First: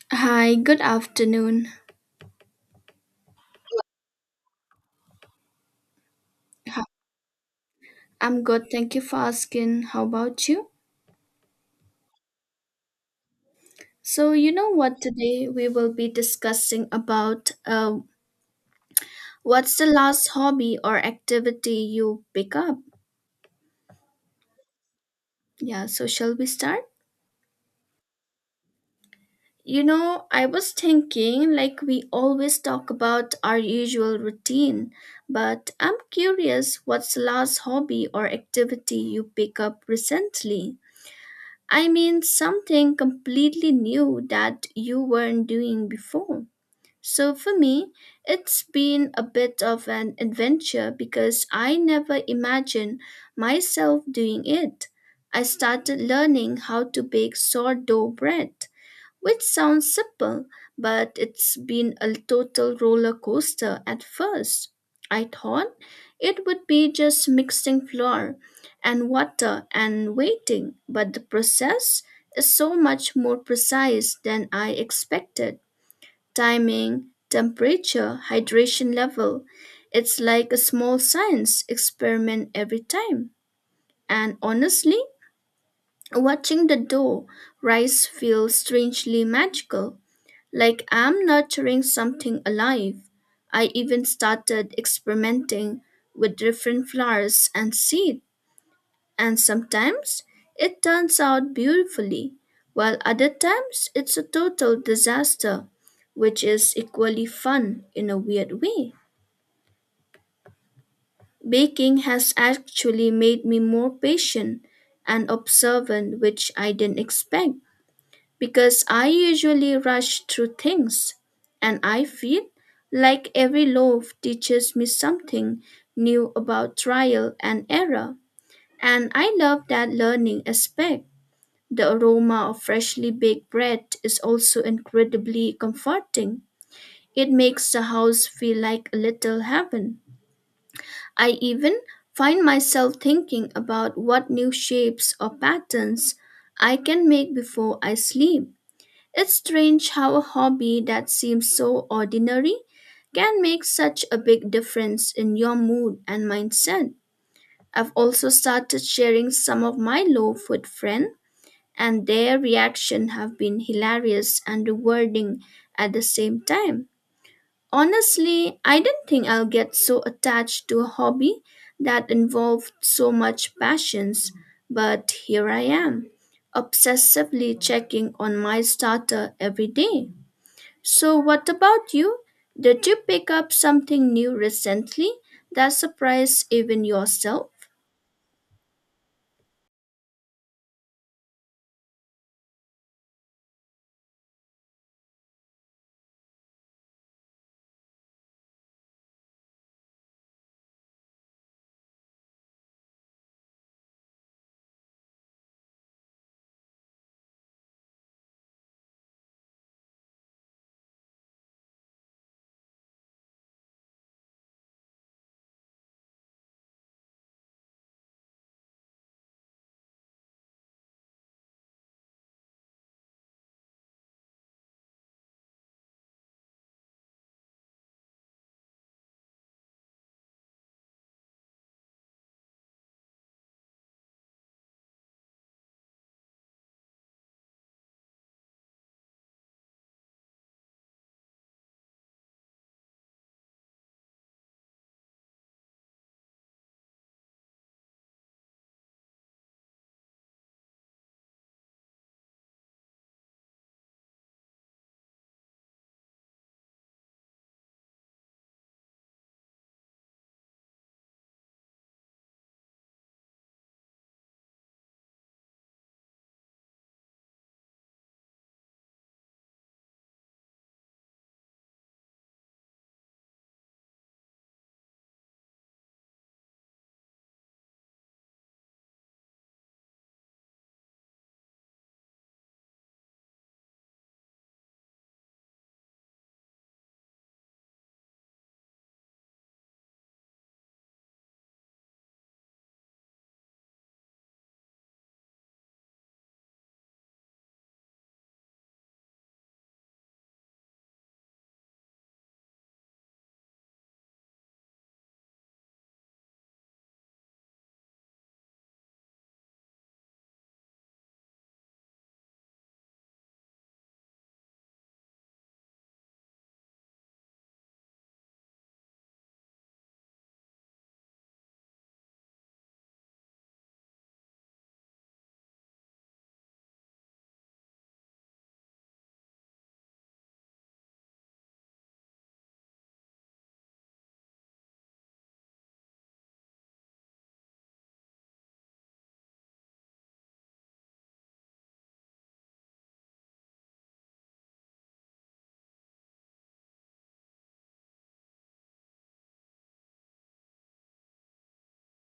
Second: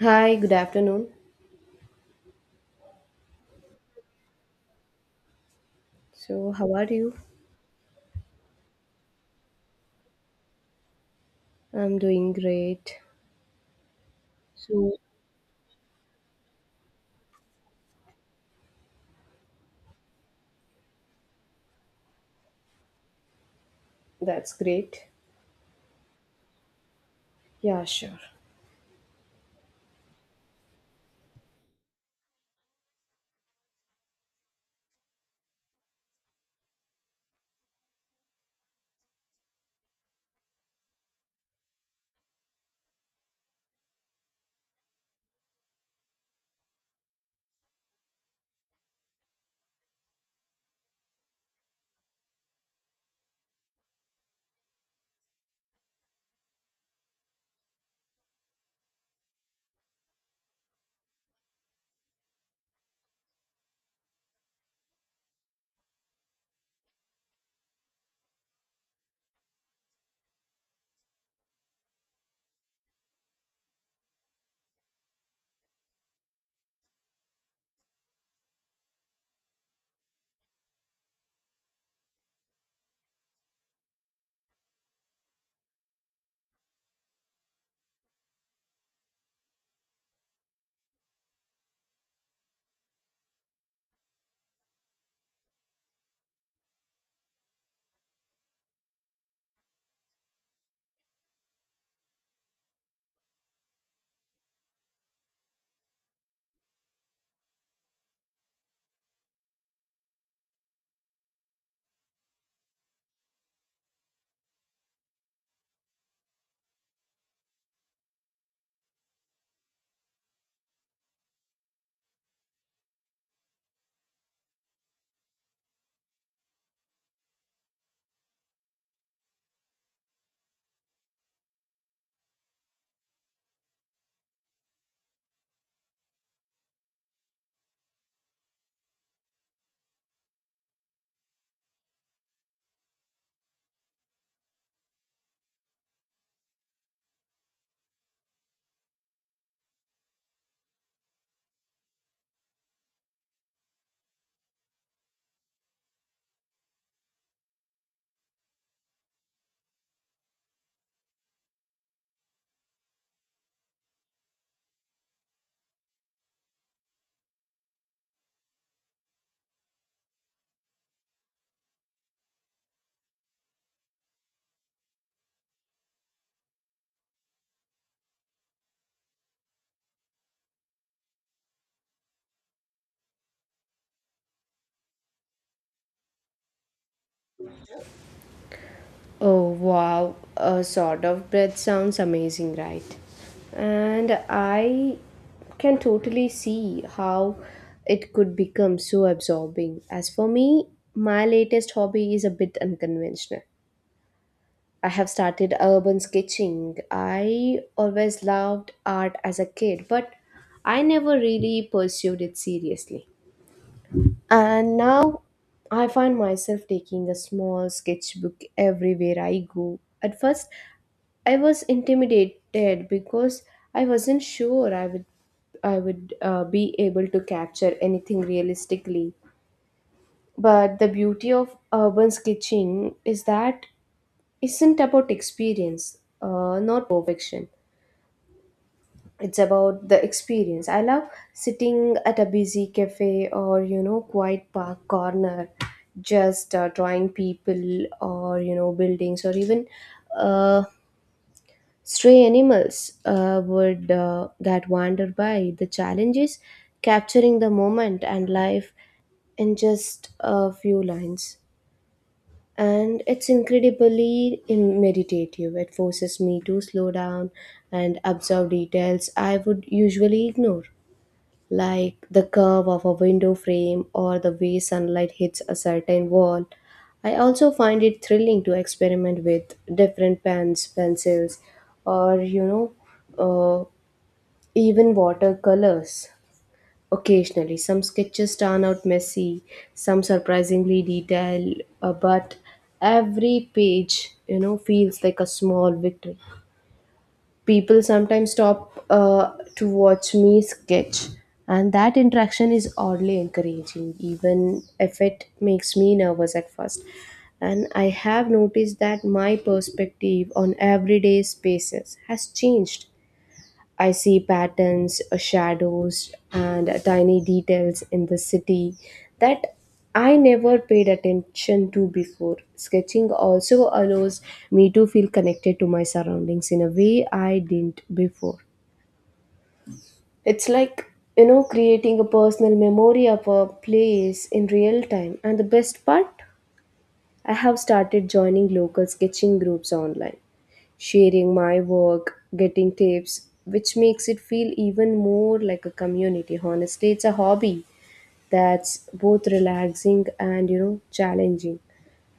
Hi, good Hi, good afternoon. afternoon. So, how are Ho- you? I'm good, thank you for asking. How about you? I'm doing great. So, you know So, what, today we will be discussing about what's the last hobby or activity you pick up? that's great. Yeah, so shall we start? Yeah, sure. You know, I was thinking like we always talk about our usual routine, but I'm curious what's the last hobby or activity you pick up recently? I mean, something completely new that you weren't doing before. So for me, it's been a bit of an adventure because I never imagined myself doing it. I started learning how to bake sourdough bread, which sounds simple, but it's been a total roller coaster at first. I thought it would be just mixing flour and water and waiting, but the process is so much more precise than I expected. Timing, temperature, hydration level. It's like a small science experiment every time. And honestly, watching the dough rise feels strangely magical, like I'm nurturing something alive. I even started experimenting with different flowers and seed, and sometimes it turns out beautifully, while other times it's a total disaster, which is equally fun in a weird way. Baking has actually made me more patient and observant, which I didn't expect, because I usually rush through things and I feel like every loaf teaches me something new about trial and error. And I love that learning aspect. The aroma of freshly baked bread is also incredibly comforting. It makes the house feel like a little heaven. I even find myself thinking about what new shapes or patterns I can make before I sleep. It's strange how a hobby that seems so ordinary can make such a big difference in your mood and mindset. I've also started sharing some of my low food friends, and their reaction have been hilarious and rewarding at the same time. Honestly, I don't think I'll get so attached to a hobby that involved so much passions, but here I am, obsessively checking on my starter every day. So, what about you? Did you pick up something new recently that surprised even yourself? Oh, wow. A sort of breath sounds amazing, right? And I can totally see how it could become so absorbing. As for me, my latest hobby is a bit unconventional. I have started urban sketching. I always loved art as a kid, but I never really pursued it seriously. And now I find myself taking a small sketchbook everywhere I go. At first, I was intimidated because I wasn't sure I would be able to capture anything realistically. But the beauty of urban sketching is that isn't about experience, not perfection. It's about the experience. I love sitting at a busy cafe or you know quiet park corner, just drawing people or you know buildings or even uh, stray animals would that wander by. The challenge is capturing the moment and life in just a few lines. And it's incredibly meditative. It forces me to slow down and observe details I would usually ignore, like the curve of a window frame or the way sunlight hits a certain wall. I also find it thrilling to experiment with different pens, pencils, or know, uh, even watercolors. Occasionally, some sketches turn out messy, some surprisingly detailed, but every page, you know, feels like a small victory. People sometimes stop to watch me sketch, and that interaction is oddly encouraging, even if it makes me nervous at first. And I have noticed that my perspective on everyday spaces has changed. I see patterns, shadows, and tiny details in the city that I never paid attention to before. Sketching also allows me to feel connected to my surroundings in a way I didn't before. It's like, you know, creating a personal memory of a place in real time. And the best part, I have started joining local sketching groups online, sharing my work, getting tips, which makes it feel even more like a community. Honestly, it's a hobby that's both relaxing and you know challenging,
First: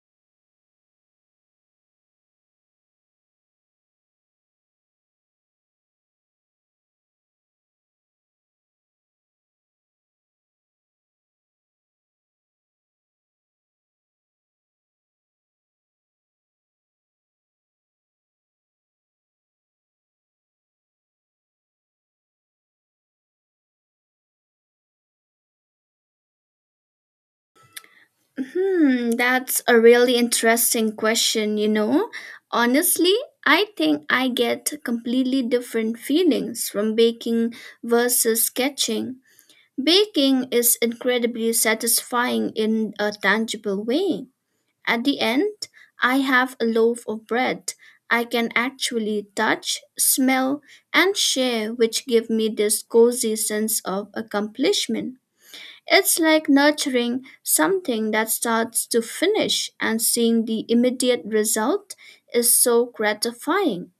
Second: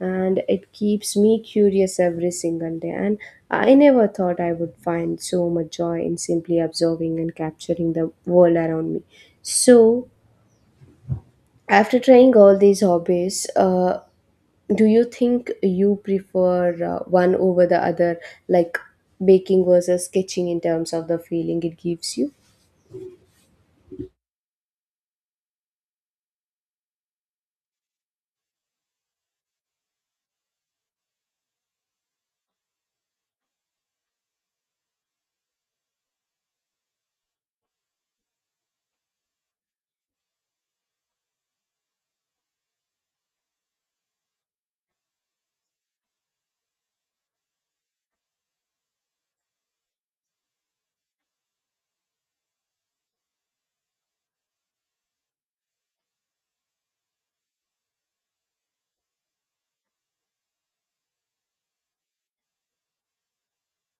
and it keeps me curious every single day, and I never thought I would find so much joy in simply observing and capturing the world around me. So after trying all these hobbies, do you think you prefer one over the other, like baking versus sketching in terms of the feeling it gives you? Hmm, that's a really interesting question, you know. Honestly, I think I get completely different feelings from baking versus sketching. Baking is incredibly satisfying in a tangible way. At the end, I have a loaf of bread I can actually touch, smell, and share, which give me this cozy sense of accomplishment. It's like nurturing something that starts to finish and seeing the immediate result is so gratifying.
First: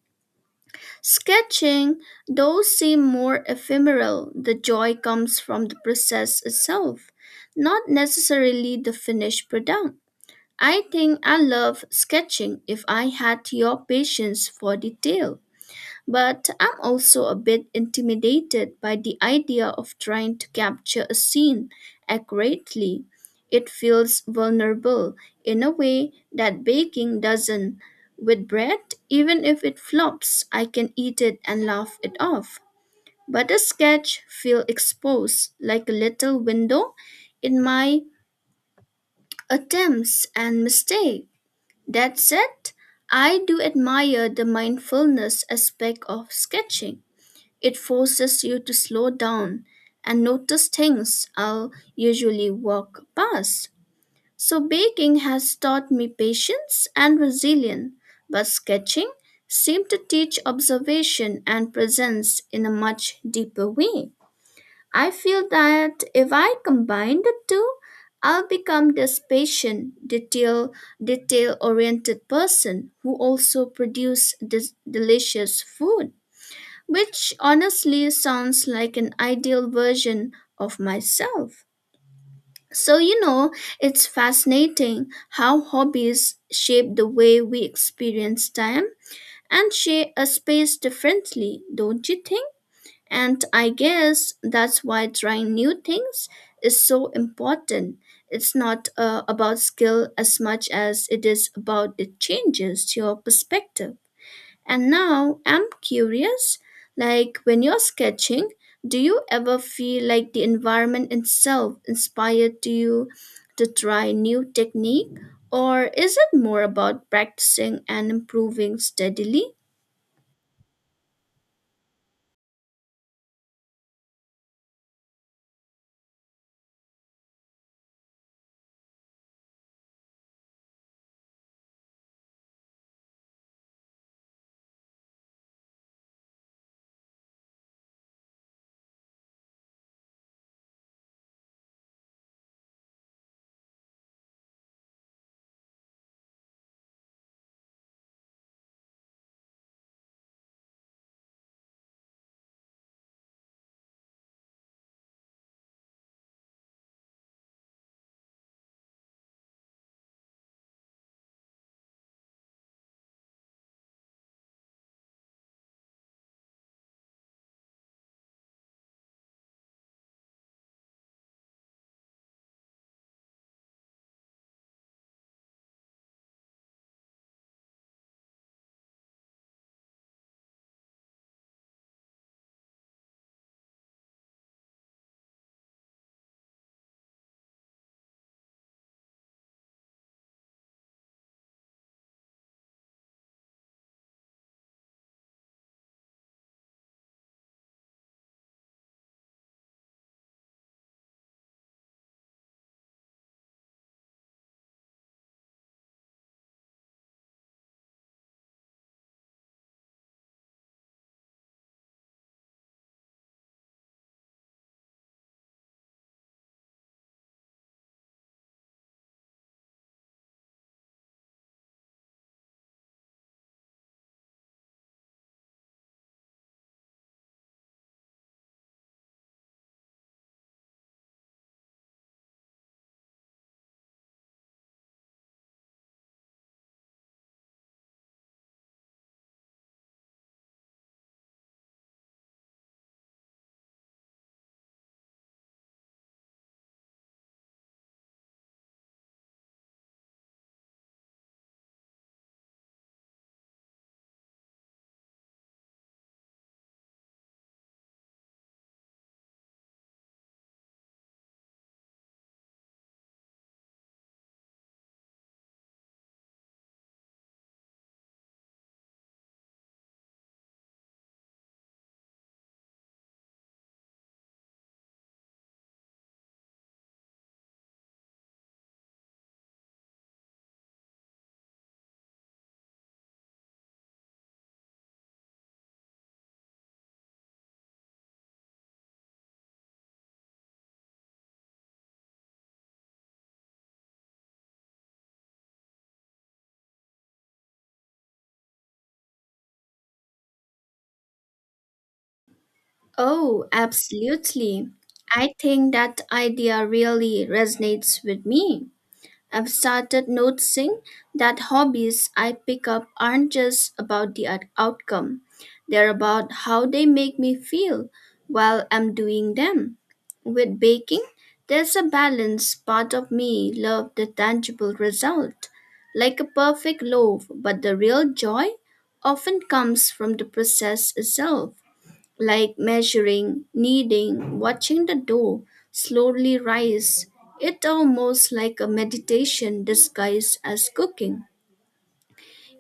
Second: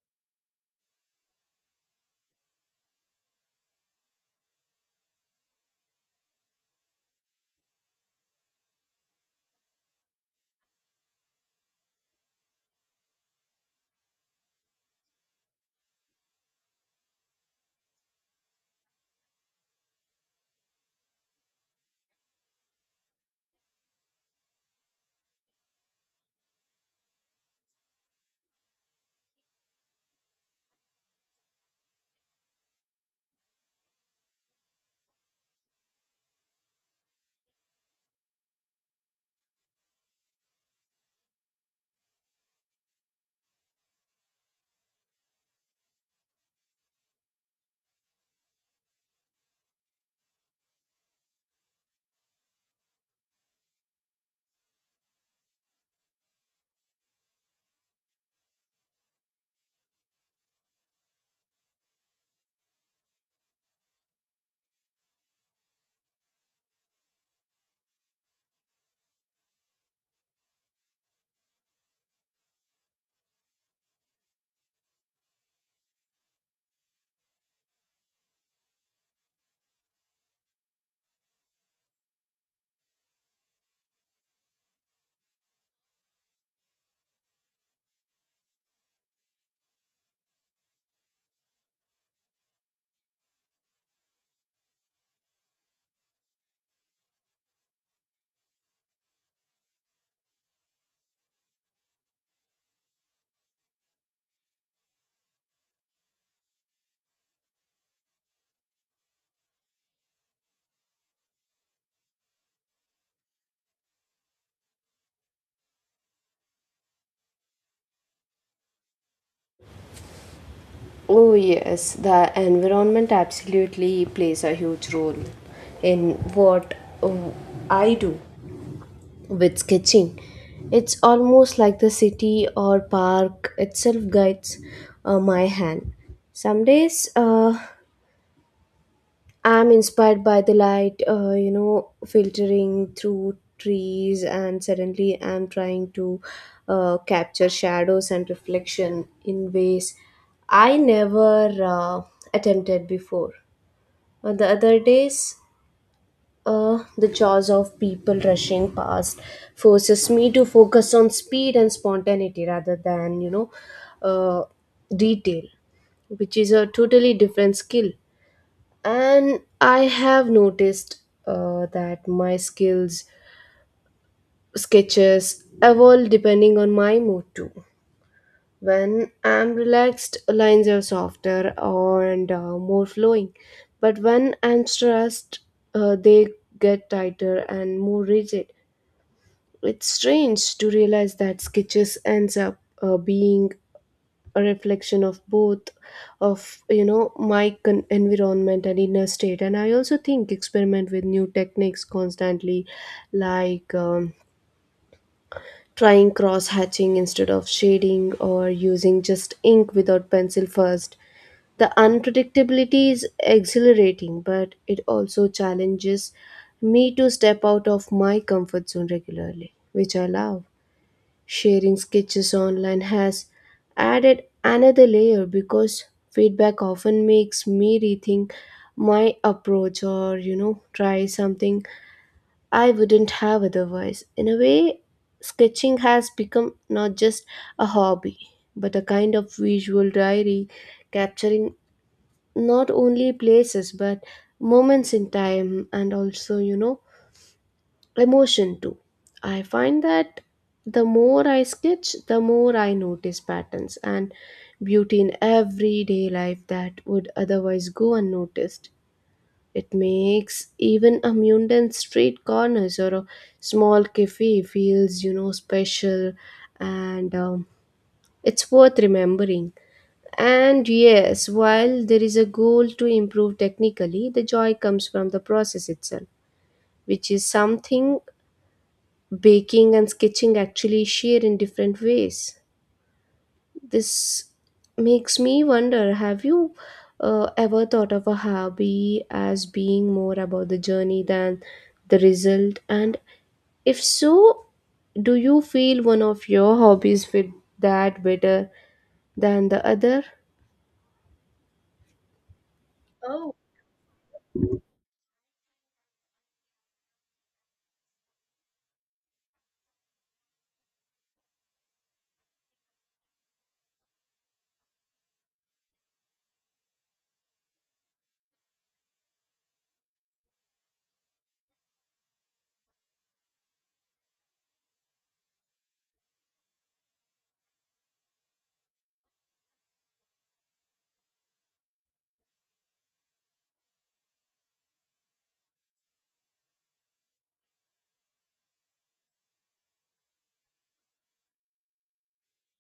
Sketching, though, seem more ephemeral. The joy comes from the process itself, not necessarily the finished product. I think I love sketching if I had your patience for detail, but I'm also a bit intimidated by the idea of trying to capture a scene accurately. It feels vulnerable in a way that baking doesn't. With bread, even if it flops, I can eat it and laugh it off. But a sketch feels exposed, like a little window in my attempts and mistakes. That said, I do admire the mindfulness aspect of sketching. It forces you to slow down and notice things I'll usually walk past. So, baking has taught me patience and resilience, but sketching seemed to teach observation and presence in a much deeper way. I feel that if I combine the two, I'll become this patient, detail-oriented person who also produce this delicious food, which honestly sounds like an ideal version of myself. So, you know, it's fascinating how hobbies shape the way we experience time and share a space differently, don't you think? And I guess that's why trying new things is so important. It's not about skill as much as it is about the changes to your perspective. And now I'm curious, like, when you're sketching, do you ever feel like the environment itself inspired to you to try new technique? Or is it more about practicing and improving steadily? Oh, yes, the environment absolutely plays a huge role in what uh, I do with sketching. It's almost like the city or park itself guides my hand. Some days I'm inspired by the light, you know, filtering through trees, and suddenly I'm trying to capture shadows and reflection in ways I never attempted before. On the other days, the jaws of people rushing past forces me to focus on speed and spontaneity rather than, you know, uh, detail, which is a totally different skill. And I have noticed that my skills sketches evolve depending on my mood too. When I'm relaxed, lines are softer and more flowing, but when I'm stressed, they get tighter and more rigid. It's strange to realize that sketches ends up being a reflection of both of, you know, my environment and inner state. And I also think experiment with new techniques constantly, like trying cross hatching instead of shading or using just ink without pencil first. The unpredictability is exhilarating, but it also challenges me to step out of my comfort zone regularly, which I love. Sharing sketches online has added another layer because feedback often makes me rethink my approach or you know try something I wouldn't have otherwise. In a way, sketching has become not just a hobby but a kind of visual diary, capturing not only places but moments in time, and also you know emotion too. I find that the more I sketch, the more I notice patterns and beauty in everyday life that would otherwise go unnoticed. It makes even a mundane street corners or a small cafe feels, you know, special, and it's worth remembering. And yes, while there is a goal to improve technically, the joy comes from the process itself, which is something baking and sketching actually share in different ways. This makes me wonder, have you ever thought of a hobby as being more about the journey than the result? And if so, do you feel one of your hobbies fit that better than the other? Oh, Oh, absolutely. I think that idea really resonates with me. I've started noticing that hobbies I pick up aren't just about the outcome, they're about how they make me feel while I'm doing them. With baking, there's a balance part of me loves the tangible result, like a perfect loaf, but the real joy often comes from the process itself, like measuring, kneading, watching the dough slowly rise. It almost like a meditation disguised as cooking.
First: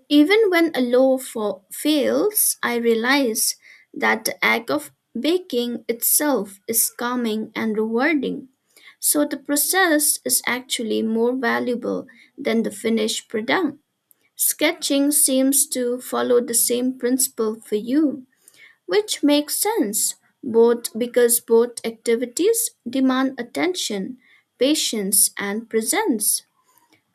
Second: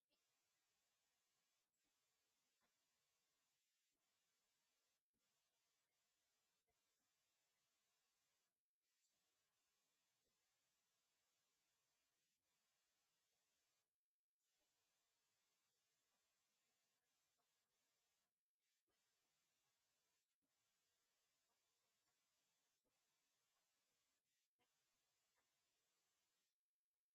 Even when a loaf fails, I realize that the act of baking itself is calming and rewarding. So the process is actually more valuable than the finished product. Sketching seems to follow the same principle for you. Which makes sense, both because both activities demand attention, patience, and presence.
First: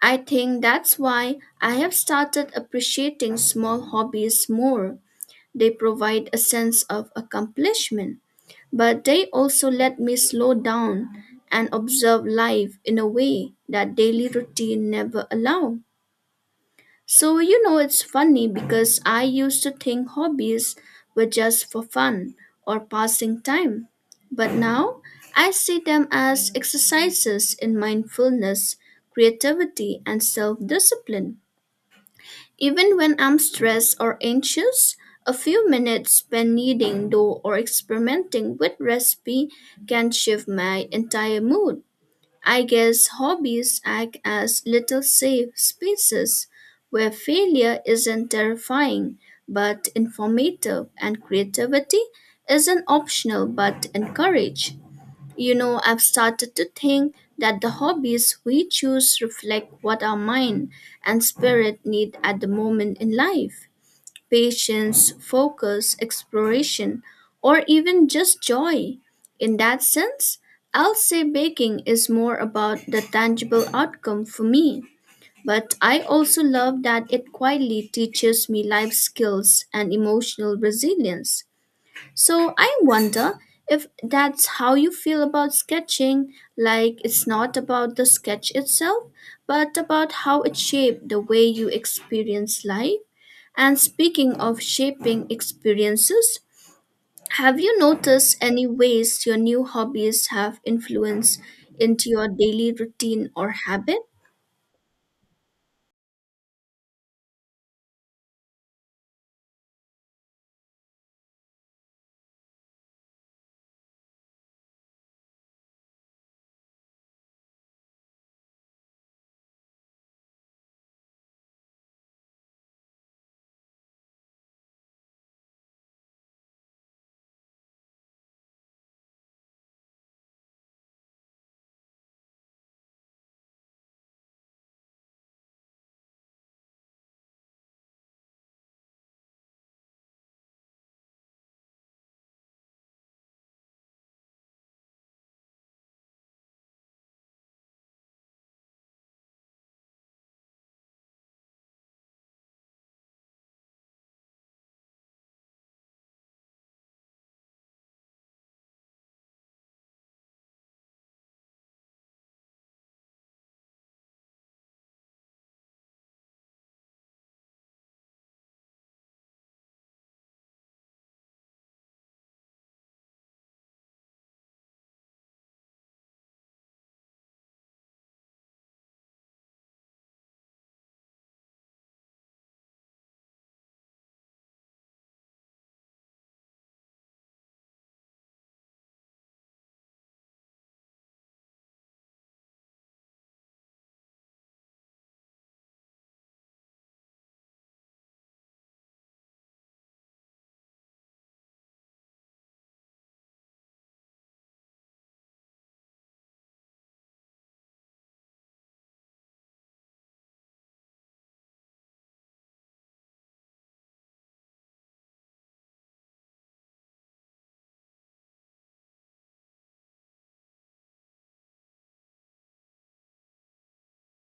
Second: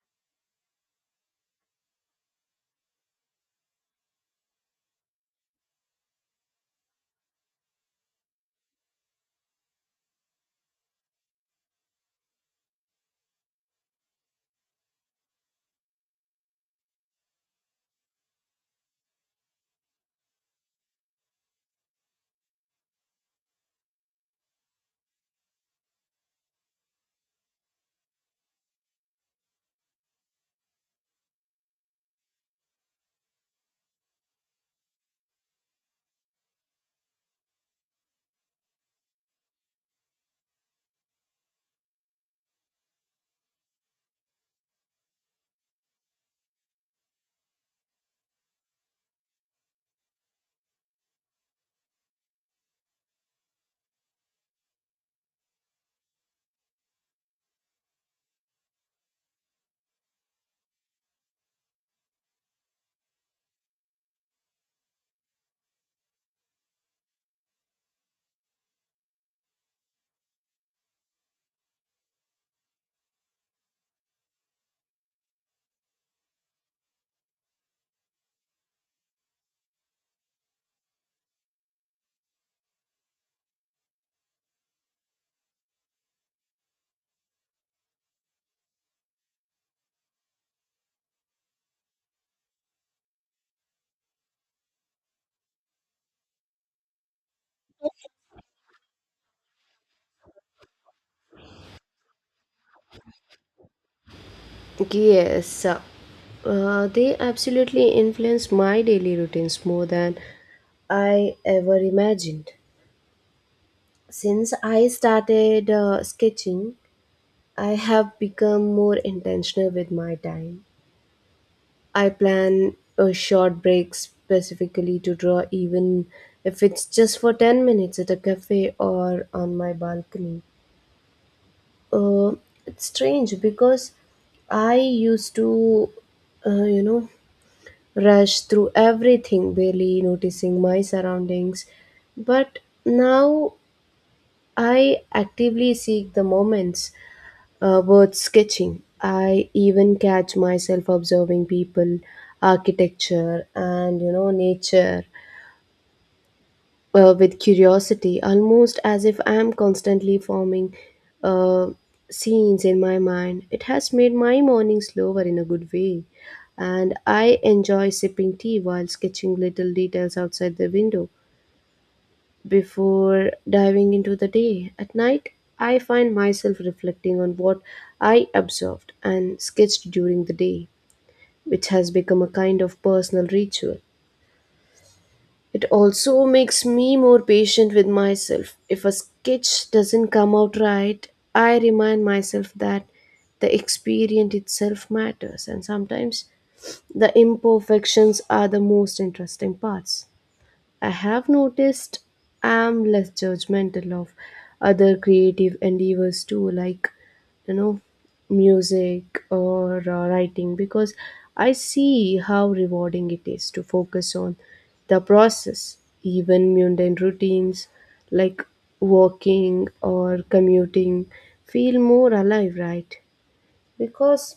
I think that's why I have started appreciating small hobbies more. They provide a sense of accomplishment, but they also let me slow down and observe life in a way that daily routine never allow. So, you know, it's funny because I used to think hobbies were just for fun or passing time. But now I see them as exercises in mindfulness, creativity, and self discipline. Even when I'm stressed or anxious, a few minutes spent kneading dough or experimenting with recipe can shift my entire mood. I guess hobbies act as little safe spaces where failure isn't terrifying but informative and creativity isn't optional but encouraged. You know, I've started to think that the hobbies we choose reflect what our mind and spirit need at the moment in life, patience, focus, exploration, or even just joy. In that sense, I'll say baking is more about the tangible outcome for me. But I also love that it quietly teaches me life skills and emotional resilience. So I wonder if that's how you feel about sketching, like it's not about the sketch itself, but about how it shaped the way you experience life. And speaking of shaping experiences, have you noticed any ways your new hobbies have influence into your daily routine or habit? yes, they absolutely influence my daily routines more than I ever imagined. Since I started sketching, I have become more intentional with my time. I plan a short break specifically to draw, even if it's just for 10 minutes at a cafe or on my balcony. Uh, it's strange because I used to, you know, rush through everything, barely noticing my surroundings. But now I actively seek the moments word sketching. I even catch myself observing people, architecture, and you know nature with curiosity, almost as if I am constantly forming uh, scenes in my mind. It has made my morning slower in a good way, and I enjoy sipping tea while sketching little details outside the window before diving into the day. At night, I find myself reflecting on what I observed and sketched during the day, which has become a kind of personal ritual. It also makes me more patient with myself. If a sketch doesn't come out right, I remind myself that the experience itself matters, and sometimes the imperfections are the most interesting parts. I have noticed I'm less judgmental of other creative endeavors too, like you know, music or writing, because I see how rewarding it is to focus on the process. Even mundane routines like walking or commuting feel more alive, right? Because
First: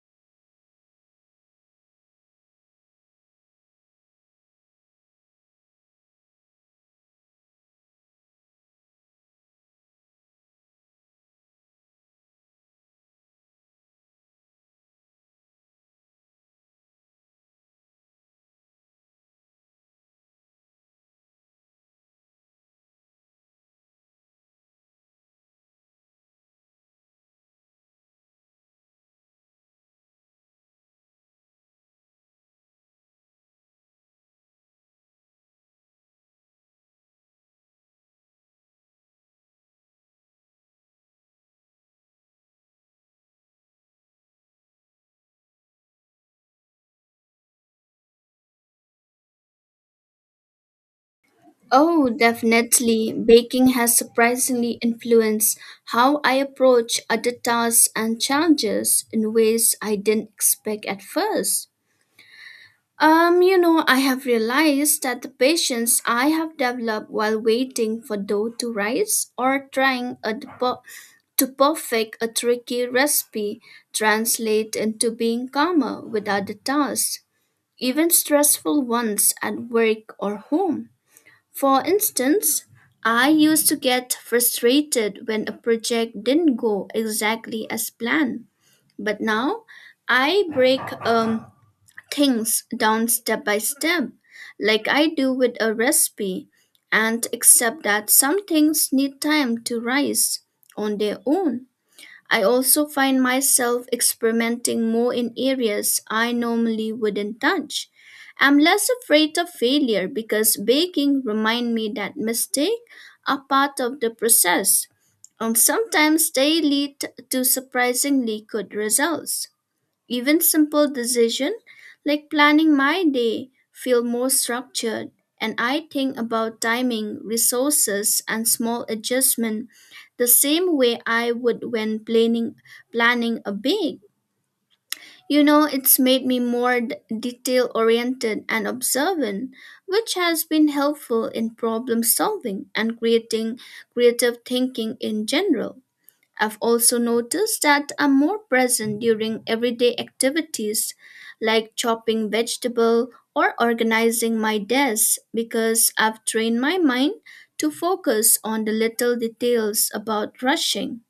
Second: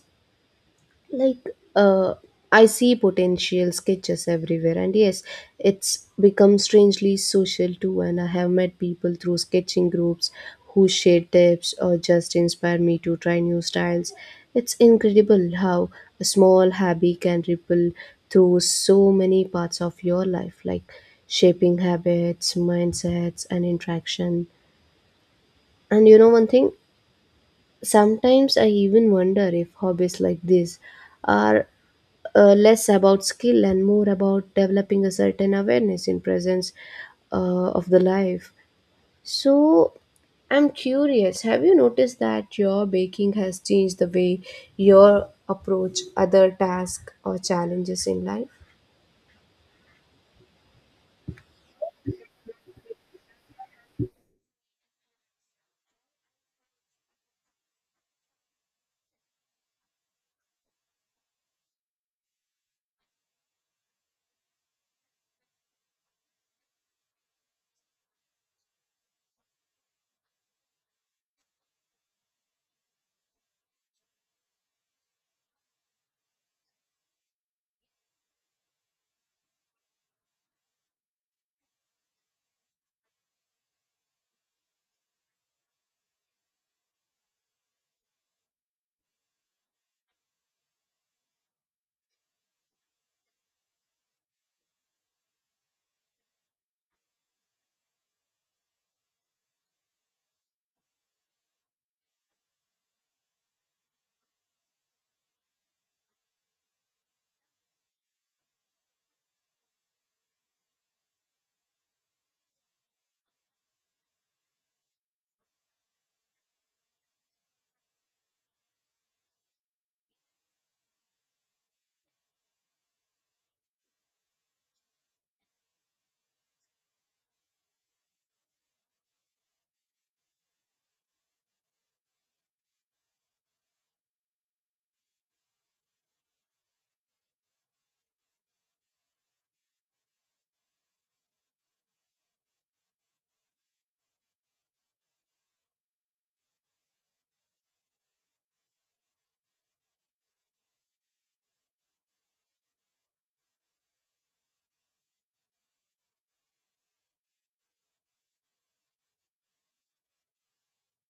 like, I see potential sketches everywhere. And yes, it's become strangely social too, and I have met people through sketching groups who share tips or just inspire me to try new styles. It's incredible how a small hobby can ripple through so many parts of your life, like shaping habits, mindsets, and interaction. And you know, one thing, sometimes I even wonder if hobbies like this are less about skill and more about developing a certain awareness in presence of the life. So I'm curious, have you noticed that your baking has changed the way your approach other tasks or challenges in life? Oh, definitely. Baking has surprisingly influenced how I approach other tasks and challenges in ways I didn't expect at first. You know, I have realized that the patience I have developed while waiting for dough to rise or trying a to perfect a tricky recipe translate into being calmer with other tasks, even stressful ones at work or home. For instance, I used to get frustrated when a project didn't go exactly as planned. But now I break um, things down step by step, like I do with a recipe, and accept that some things need time to rise on their own. I also find myself experimenting more in areas I normally wouldn't touch. I'm less afraid of failure because baking remind me that mistakes are part of the process. And sometimes they lead to surprisingly good results. Even simple decisions like planning my day feel more structured, and I think about timing, resources and small adjustment the same way I would when planning a big. You know, it's made me more detail oriented and observant, which has been helpful in problem solving and creating creative thinking in general. I've also noticed that I'm more present during everyday activities like chopping vegetable or organizing my desk because I've trained my mind to focus on the little details about rushing.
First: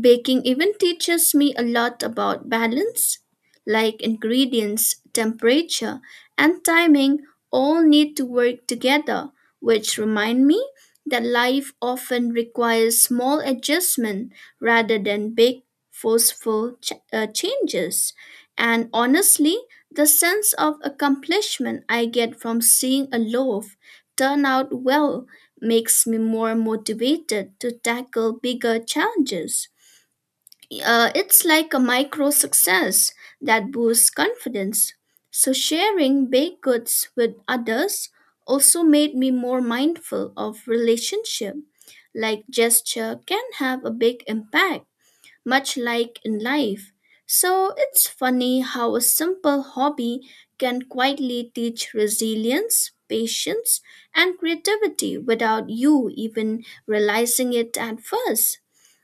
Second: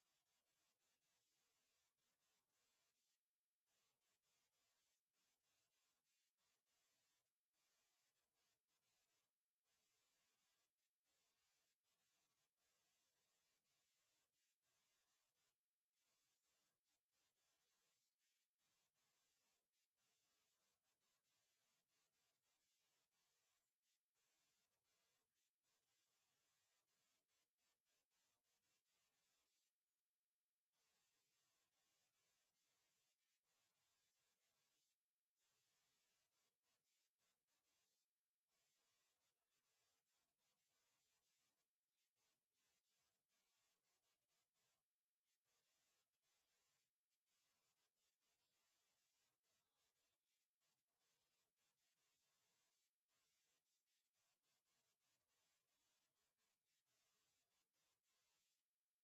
Baking even teaches me a lot about balance, like ingredients, temperature, and timing all need to work together, which remind me that life often requires small adjustment rather than big forceful changes. And honestly, the sense of accomplishment I get from seeing a loaf turn out well makes me more motivated to tackle bigger challenges. It's like a micro success that boosts confidence. So, sharing baked goods with others also made me more mindful of relationship. Like gesture can have a big impact, much like in life. So, it's funny how a simple hobby can quietly teach resilience, patience, and creativity without you even realizing it at first.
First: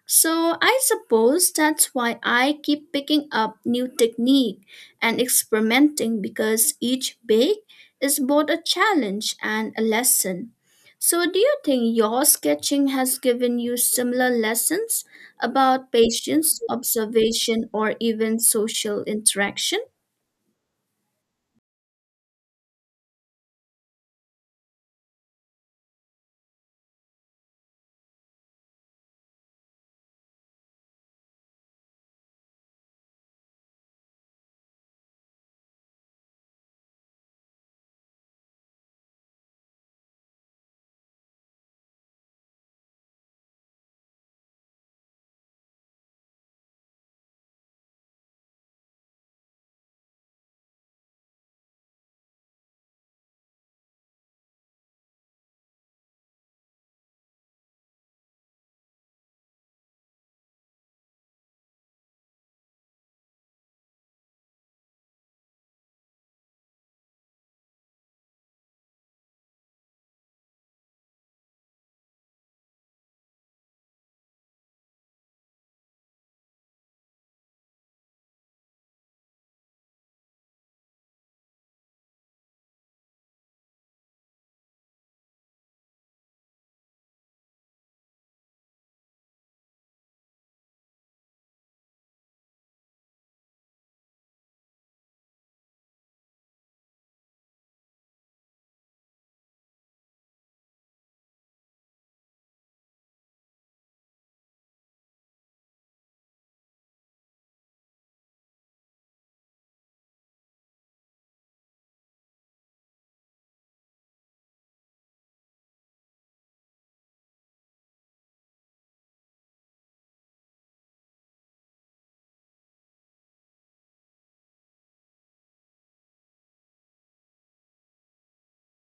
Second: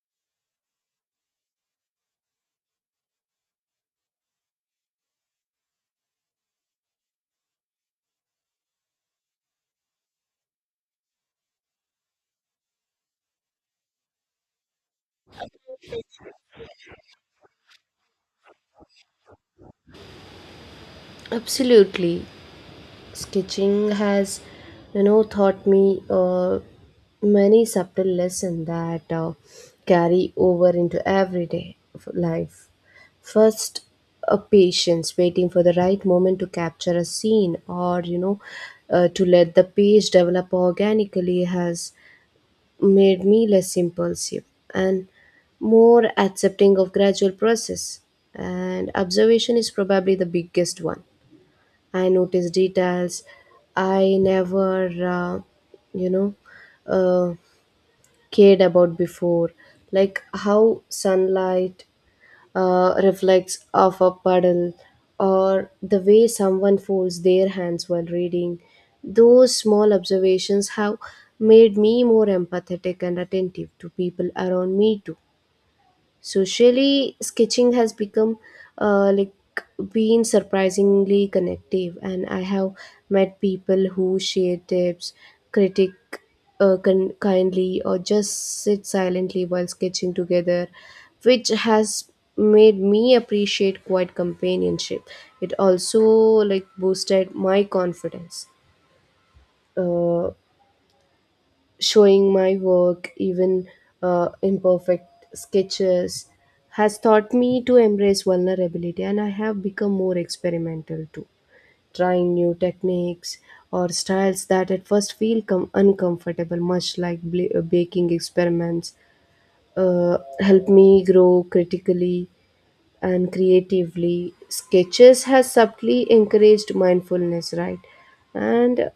So I suppose that's why I keep picking up new technique and experimenting because each bake is both a challenge and a lesson. So do you think your sketching has given you similar lessons about patience, observation or even social interaction? Absolutely, sketching has you know taught me many subtle lessons that carry over into everyday life. First, a patience waiting for the right moment to capture a scene or you know to let the page develop organically has made me less impulsive and more accepting of gradual process. And observation is probably the biggest one. I notice details I never, you know, uh, cared about before, like how sunlight reflects off a puddle or the way someone folds their hands while reading. Those small observations have made me more empathetic and attentive to people around me too. Socially, sketching has become like been surprisingly connective, and I have met people who share tips, critic kindly, or just sit silently while sketching together, which has made me appreciate quiet companionship. It also like boosted my confidence. Uh, Showing my work, even imperfect sketches, has taught me to embrace vulnerability, and I have become more experimental too, trying new techniques or styles that at first feel uncomfortable, much like baking experiments. Help me grow critically and creatively. Sketches has subtly encouraged mindfulness, right? And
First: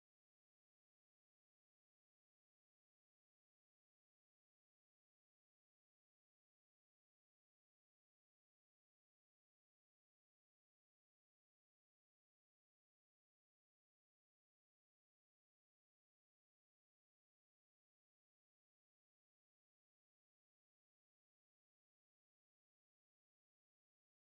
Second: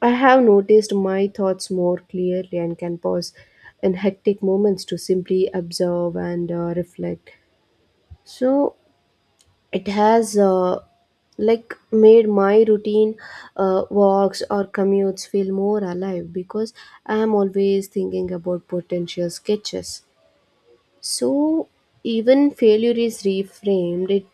I have noticed my thoughts more clearly and can pause in hectic moments to simply observe and reflect. So it has made my routine walks or commutes feel more alive because I am always thinking about potential sketches. So even failure is reframed. It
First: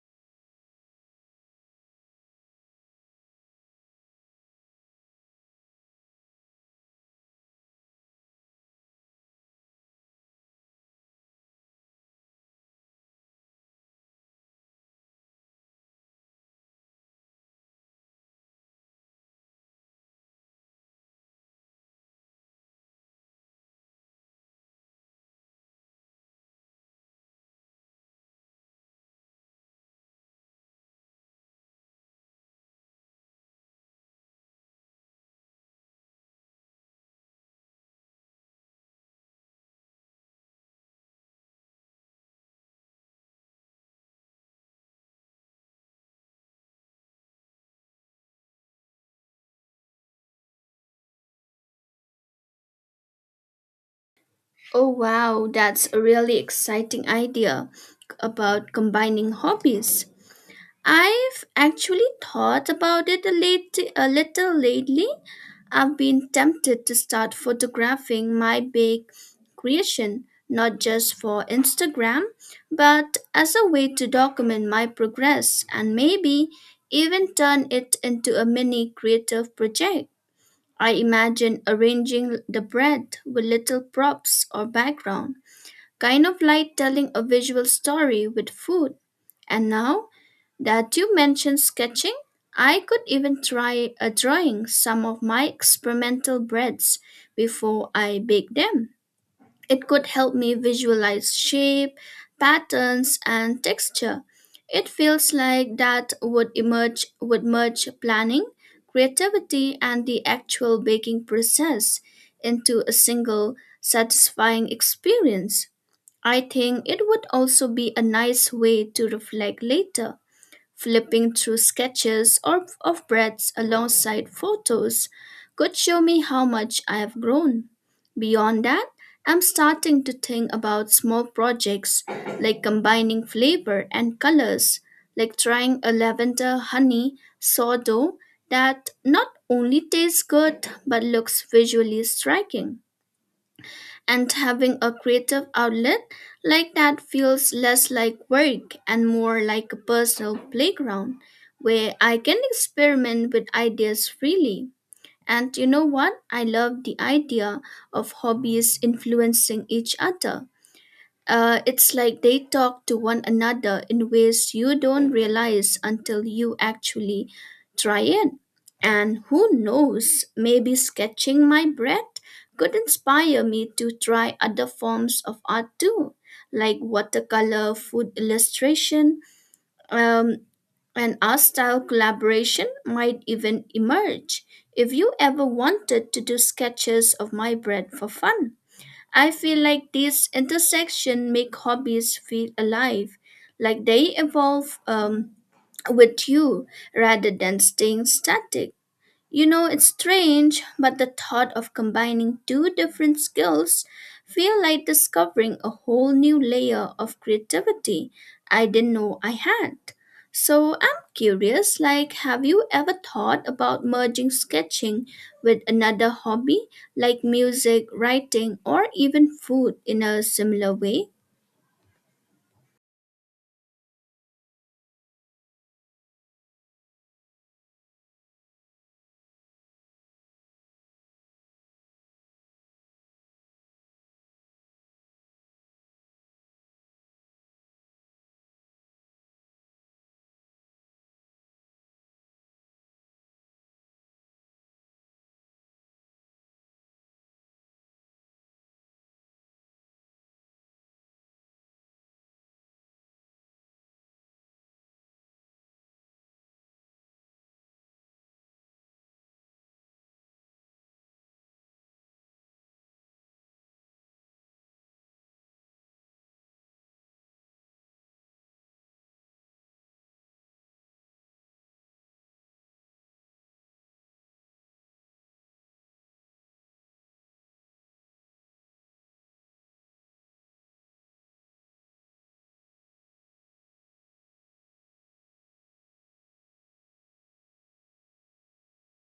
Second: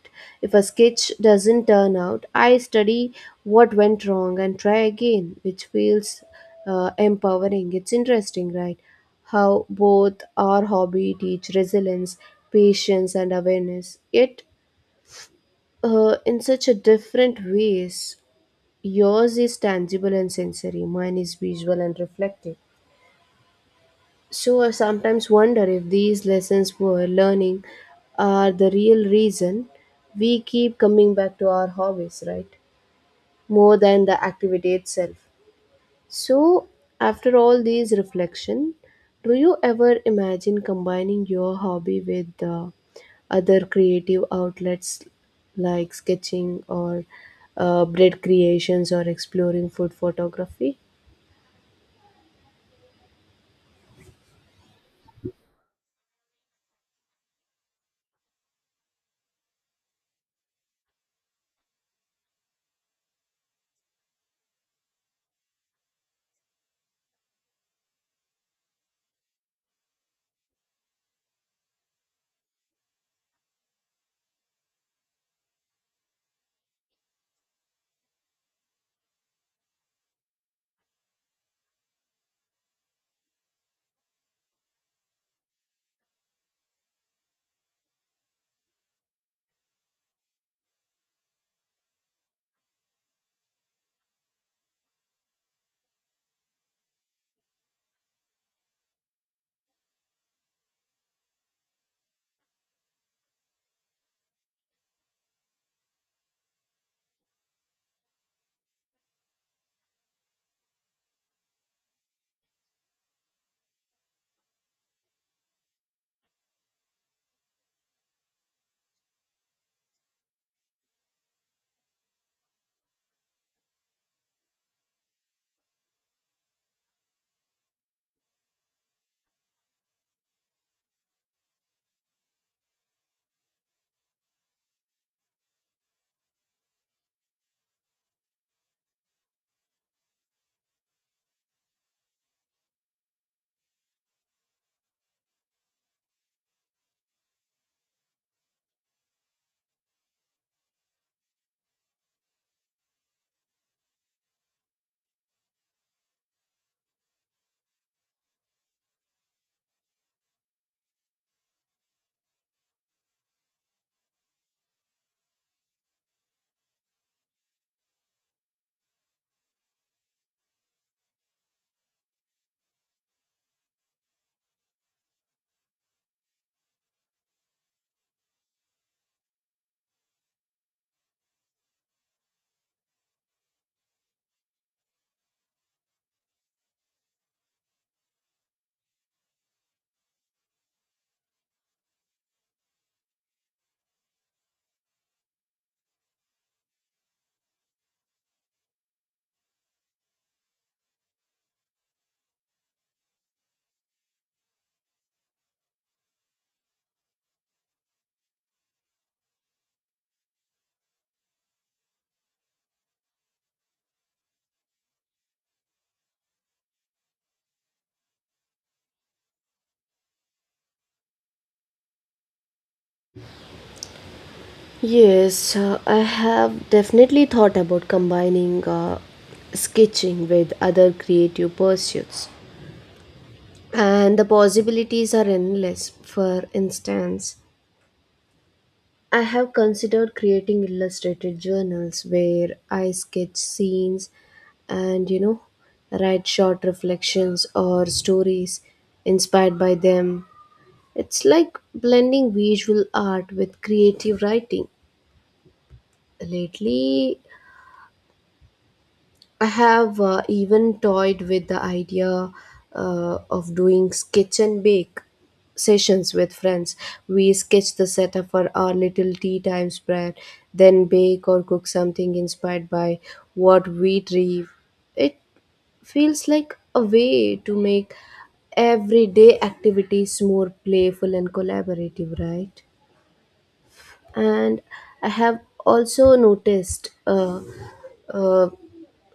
if a sketch doesn't turn out, I study what went wrong and try again, which feels empowering. It's interesting, right? How both our hobby teach resilience, patience, and awareness. Yet, in such a different ways. Yours is tangible and sensory. Mine is visual and reflective. So I sometimes wonder if these lessons we're learning are the real reason we keep coming back to our hobbies, right? More than the activity itself. So after all these reflection, do you ever imagine combining your hobby with other creative outlets like sketching or bread creations or exploring food photography? Oh wow, that's a really exciting idea about combining hobbies. I've actually thought about it a little lately. I've been tempted to start photographing my big creation, not just for Instagram, but as a way to document my progress and maybe even turn it into a mini creative project. I imagine arranging the bread with little props or background, kind of like telling a visual story with food. And now, that you mentioned sketching, I could even try a drawing some of my experimental breads before I bake them. It could help me visualize shape, patterns, and texture. It feels like that would merge planning, creativity, and the actual baking process into a single satisfying experience. I think it would also be a nice way to reflect later, flipping through sketches or of breaths alongside photos could show me how much I have grown. Beyond that, I'm starting to think about small projects like combining flavor and colors, like trying a lavender honey sourdough that not only tastes good but looks visually striking, and having a creative outlet like that feels less like work and more like a personal playground where I can experiment with ideas freely. And you know what? I love the idea of hobbies influencing each other. It's like they talk to one another in ways you don't realize until you actually try it. And who knows, maybe sketching my breath could inspire me to try other forms of art too, like watercolor, food illustration, um, and art style collaboration might even emerge if you ever wanted to do sketches of my bread for fun. I feel like these intersections make hobbies feel alive, like they evolve with you rather than staying static. You know, it's strange, but the thought of combining two different skills feel like discovering a whole new layer of creativity I didn't know I had. So I'm curious, like have you ever thought about merging sketching with another hobby like music, writing, or even food in a similar way? Yes, I have definitely thought about combining sketching with other creative pursuits, and the possibilities are endless. For instance, I have considered creating illustrated journals where I sketch scenes and you know, write short reflections or stories inspired by them. It's like blending visual art with creative writing. Lately, I have even toyed with the idea of doing sketch and bake sessions with friends. We sketch the setup for our little tea time spread, then bake or cook something inspired by what we dream. It feels like a way to make everyday activities more playful and collaborative, right? And I have also noticed uh,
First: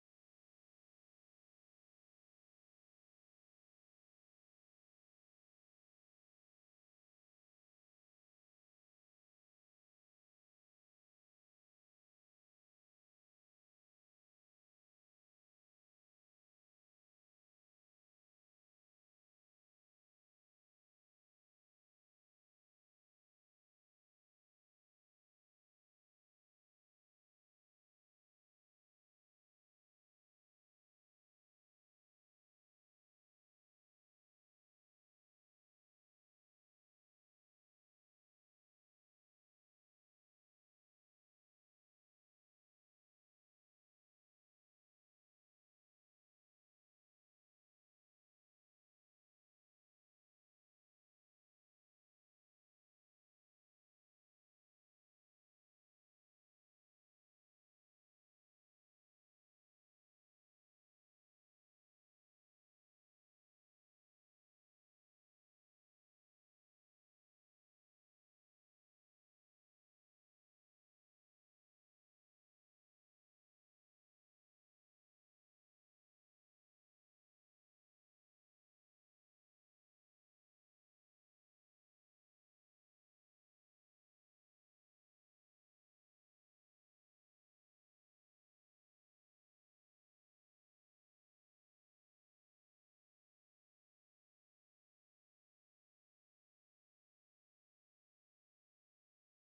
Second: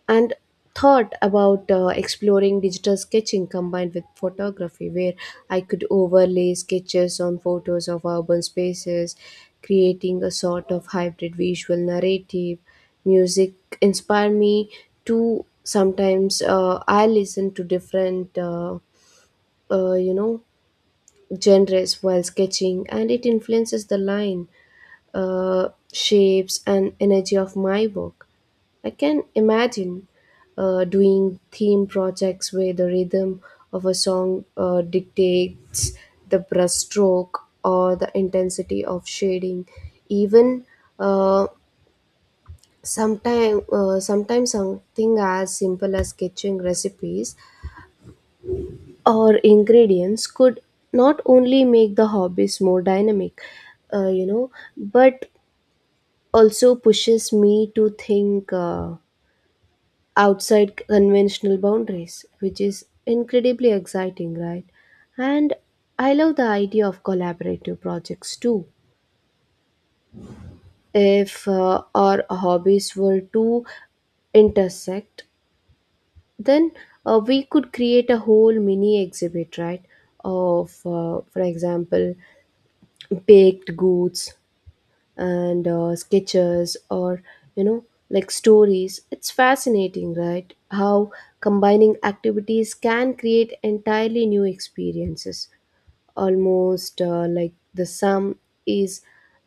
and thought about exploring digital sketching combined with photography, where I could overlay sketches on photos of urban spaces, creating a sort of hybrid visual narrative. Music inspired me to. Sometimes I listen to different you know genres while sketching, and it influences the line, shapes, and energy of my work. I can imagine doing theme projects where the rhythm of a song dictates the brushstroke or the intensity of shading. Even uh, sometimes something as simple as sketching recipes or ingredients could not only make the hobbies more dynamic, you know, but also pushes me to think outside conventional boundaries, which is incredibly exciting, right? And I love the idea of collaborative projects too. If our hobbies were to intersect, then we could create a whole mini exhibit, right? Of, for example, baked goods, and sketches or you know like stories. It's fascinating, right, how combining activities can create entirely new experiences, almost like the sum is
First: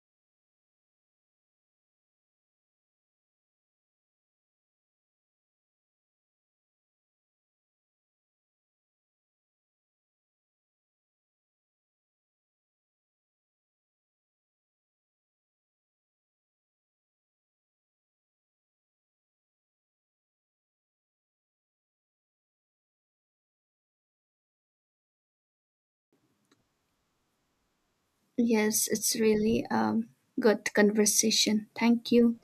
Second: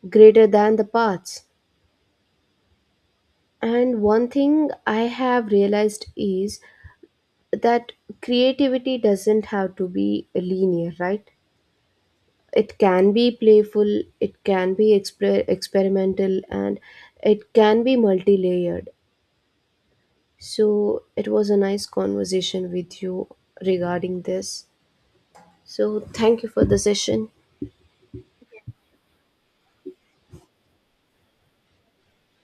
greater than the parts. And one thing I have realized is that creativity doesn't have to be linear, right? It can be playful, it can be experimental, and it can be multi-layered. So it was a nice conversation with you regarding this. So thank you for the session. Yes, it's really good conversation. Thank you.